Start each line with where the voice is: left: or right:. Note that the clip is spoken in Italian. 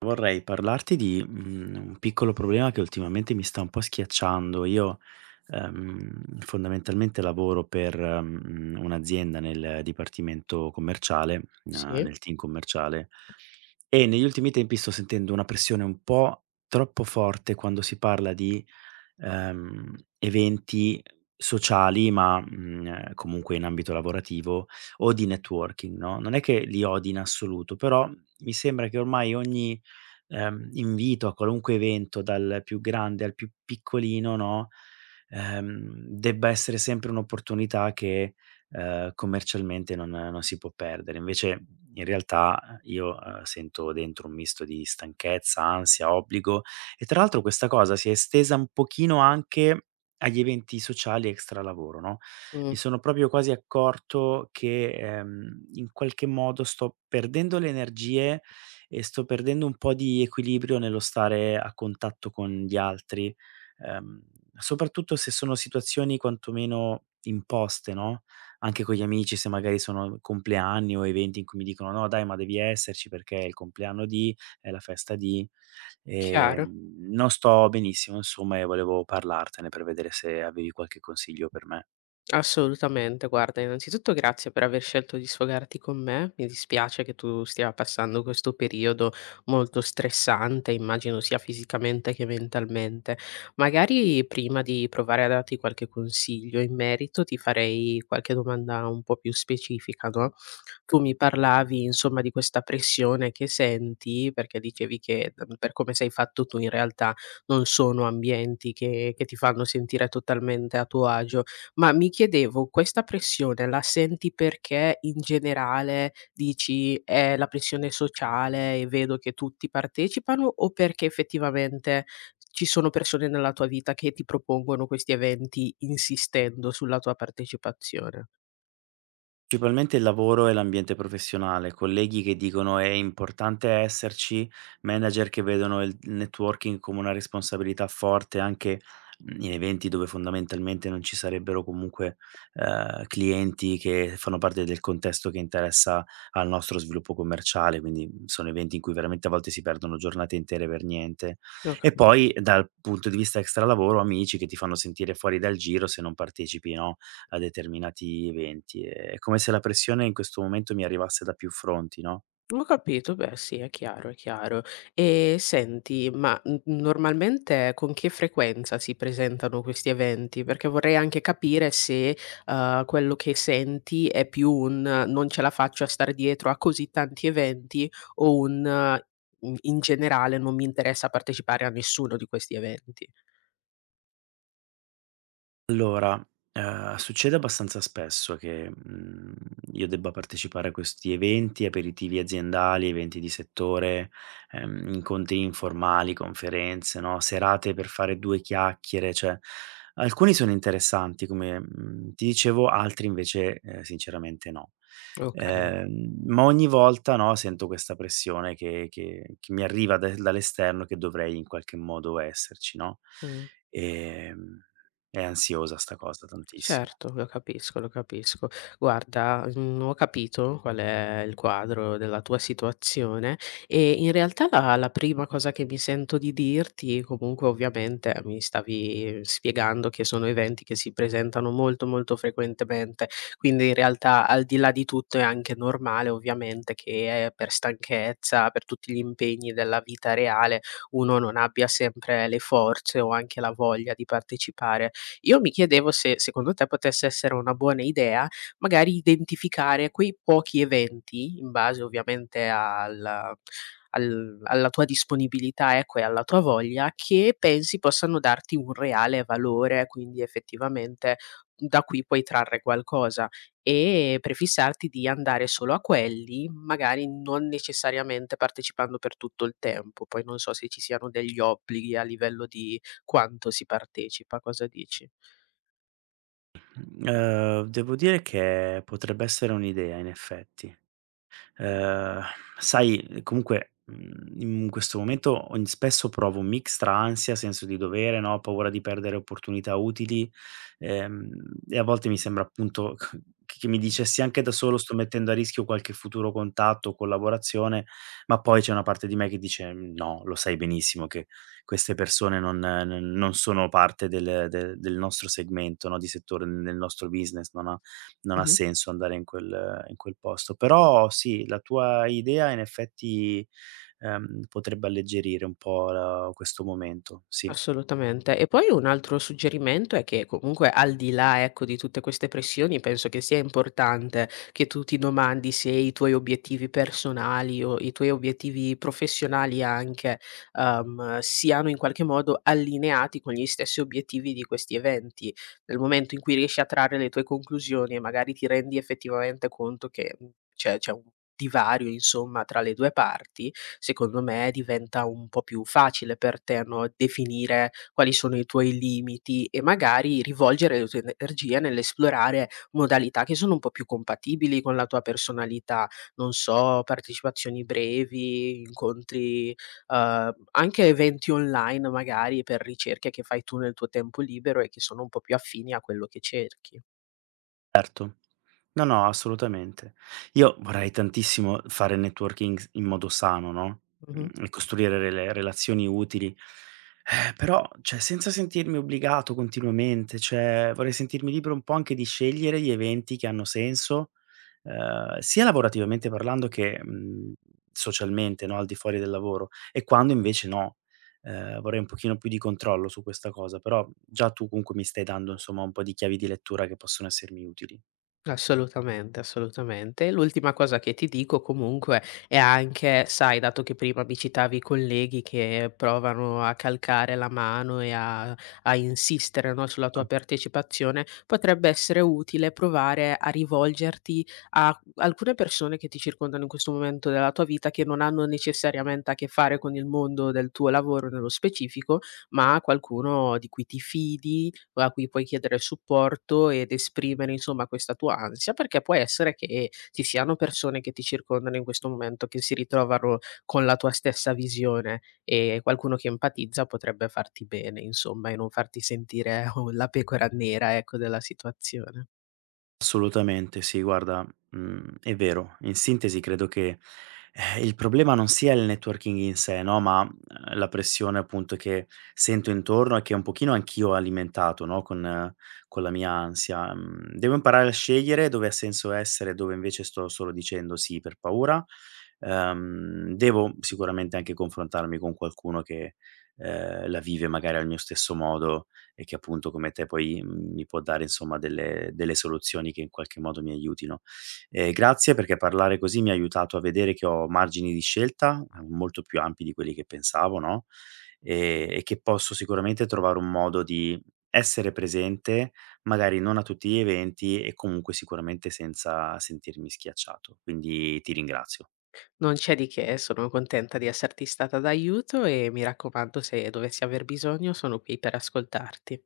right: Vorrei parlarti di, un piccolo problema che ultimamente mi sta un po' schiacciando. Io fondamentalmente lavoro per, un'azienda nel dipartimento commerciale, na
left: Sì,
right: nel team commerciale, e negli ultimi tempi sto sentendo una pressione un po' troppo forte quando si parla di eventi sociali, ma, comunque in ambito lavorativo o di networking, no, non è che li odi in assoluto, però mi sembra che ormai ogni invito a qualunque evento, dal più grande al più piccolino, no, debba essere sempre un'opportunità che, commercialmente non si può perdere. Invece in realtà io sento dentro un misto di stanchezza, ansia, obbligo e tra l'altro questa cosa si è estesa un pochino anche agli eventi sociali extra lavoro, no,
left: mh,
right: mi sono proprio quasi accorto che, in qualche modo sto perdendo le energie e sto perdendo un po' di equilibrio nello stare a contatto con gli altri, ehm, soprattutto se sono situazioni quantomeno imposte, no, anche con gli amici se magari sono compleanni o eventi in cui mi dicono: "No dai, ma devi esserci perché è il compleanno di, è la festa di".
left: chiaro.
right: Non sto benissimo insomma e volevo parlartene per vedere se avevi qualche consiglio per me.
left: Assolutamente, guarda, innanzitutto grazie per aver scelto di sfogarti con me. Mi dispiace che tu stia passando questo periodo molto stressante, immagino sia fisicamente che mentalmente. Magari prima di provare a darti qualche consiglio in merito, ti farei qualche domanda un po' più specifica, no? Tu mi parlavi, insomma, di questa pressione che senti, perché dicevi che per come sei fatto tu in realtà non sono ambienti che ti fanno sentire totalmente a tuo agio, ma mi chiedevo, questa pressione la senti perché in generale dici: "È la pressione sociale e vedo che tutti partecipano", o perché effettivamente ci sono persone nella tua vita che ti propongono questi eventi insistendo sulla tua partecipazione?
right: Principalmente il lavoro e l'ambiente professionale, colleghi che dicono è importante esserci, manager che vedono il networking come una responsabilità forte anche in eventi dove fondamentalmente non ci sarebbero comunque clienti che fanno parte del contesto che interessa al nostro sviluppo commerciale, quindi sono eventi in cui veramente a volte si perdono giornate intere per niente.
left: Ho
right: E
left: capito.
right: poi dal punto di vista extra lavoro, amici che ti fanno sentire fuori dal giro se non partecipi, no? A determinati eventi. È come se la pressione in questo momento mi arrivasse da più fronti, no?
left: Ho capito, beh sì, è chiaro, è chiaro. E senti, ma, normalmente con che frequenza si presentano questi eventi? Perché vorrei anche capire se, quello che senti è più un: "Non ce la faccio a star dietro a così tanti eventi", o un: "In generale non mi interessa partecipare a nessuno di questi eventi".
right: Allora, succede abbastanza spesso che, io debba partecipare a questi eventi, aperitivi aziendali, eventi di settore, incontri informali, conferenze, no, serate per fare 2 chiacchiere, cioè alcuni sono interessanti come, ti dicevo, altri invece, sinceramente no.
left: Okay.
right: Ma ogni volta, no, sento questa pressione che mi arriva da dall'esterno che dovrei in qualche modo esserci, no,
left: Mh.
right: ehm è ansiosa 'sta cosa tantissimo.
left: Certo, lo capisco, lo capisco. Guarda, ho capito qual è il quadro della tua situazione e in realtà la prima cosa che mi sento di dirti, comunque ovviamente mi stavi spiegando che sono eventi che si presentano molto, molto frequentemente, quindi in realtà al di là di tutto è anche normale ovviamente che, per stanchezza, per tutti gli impegni della vita reale, uno non abbia sempre le forze o anche la voglia di partecipare. Io mi chiedevo se secondo te potesse essere una buona idea magari identificare quei pochi eventi, in base ovviamente al al alla tua disponibilità, ecco, e alla tua voglia, che pensi possano darti un reale valore, quindi effettivamente da cui puoi trarre qualcosa e prefissarti di andare solo a quelli, magari non necessariamente partecipando per tutto il tempo. Poi non so se ci siano degli obblighi a livello di quanto si partecipa, cosa dici?
right: Mhmm, Devo dire che potrebbe essere un'idea in effetti. Ehm, Sai comunque, in questo momento ogn spesso provo un mix tra ansia, senso di dovere, no, paura di perdere opportunità utili, ehm, e a volte mi sembra appunto c che mi dicessi: "Anche da solo sto mettendo a rischio qualche futuro contatto o collaborazione", ma poi c'è una parte di me che dice: "Mhmm, no, lo sai benissimo che queste persone non sono parte del nostro segmento, no, di settore, del nostro business, non ha
left: Mh-mh.
right: senso andare in quel posto. Però sì, la tua idea in effetti, potrebbe alleggerire un po' la questo momento, sì.
left: Assolutamente. E poi un altro suggerimento è che comunque al di là, ecco, di tutte queste pressioni, penso che sia importante che tu ti domandi se i tuoi obiettivi personali o i tuoi obiettivi professionali anche, siano in qualche modo allineati con gli stessi obiettivi di questi eventi. Nel momento in cui riesci a trarre le tue conclusioni e magari ti rendi effettivamente conto che, c'è un divario insomma tra le 2 parti, secondo me diventa un po' più facile per te, no, definire quali sono i tuoi limiti e magari rivolgere le tue energie nell'esplorare modalità che sono un po' più compatibili con la tua personalità. Non so, partecipazioni brevi, incontri, anche eventi online magari per ricerche che fai tu nel tuo tempo libero e che sono un po' più affini a quello che cerchi.
right: No, no, assolutamente. Io vorrei tantissimo fare networking s in modo sano, no,
left: Mh-mh.
right: e costruire rele relazioni utili, però, cioè, senza sentirmi obbligato continuamente, cioè, vorrei sentirmi libero un po' anche di scegliere gli eventi che hanno senso, sia lavorativamente parlando che, socialmente, no, al di fuori del lavoro, e quando invece no. Vorrei un pochino più di controllo su questa cosa, però già tu comunque mi stai dando, insomma, un po' di chiavi di lettura che possono essermi utili.
left: Assolutamente, assolutamente. E l'ultima cosa che ti dico comunque è anche, sai, dato che prima mi citavi i colleghi che provano a calcare la mano e a insistere, no, sulla tua partecipazione, potrebbe essere utile provare a rivolgerti a alcune persone che ti circondano in questo momento della tua vita che non hanno necessariamente a che fare con il mondo del tuo lavoro nello specifico, ma qualcuno di cui ti fidi, a cui puoi chiedere supporto ed esprimere insomma questa tua ansia, perché può essere che ci siano persone che ti circondano in questo momento, che si ritrovano con la tua stessa visione e qualcuno che empatizza potrebbe farti bene insomma e non farti sentire oh, la pecora nera ecco della situazione.
right: Assolutamente sì, guarda, è vero. In sintesi credo che, il problema non sia il networking in sé, no, ma, la pressione appunto che sento intorno e che un pochino anch'io ho alimentato, no, con la mia ansia. Mhmm, Devo imparare a scegliere dove ha senso essere e dove invece sto solo dicendo sì per paura. Devo sicuramente anche confrontarmi con qualcuno che, la vive magari al mio stesso modo e che appunto come te poi mi può dare insomma delle soluzioni che in qualche modo mi aiutino. Grazie perché parlare così mi ha aiutato a vedere che ho margini di scelta molto più ampi di quelli che pensavo, no? E che posso sicuramente trovare un modo di essere presente, magari non a tutti gli eventi e comunque sicuramente senza sentirmi schiacciato. Quindi ti ringrazio.
left: Non c'è di che, sono contenta di esserti stata d'aiuto e mi raccomando, se dovessi aver bisogno sono qui per ascoltarti.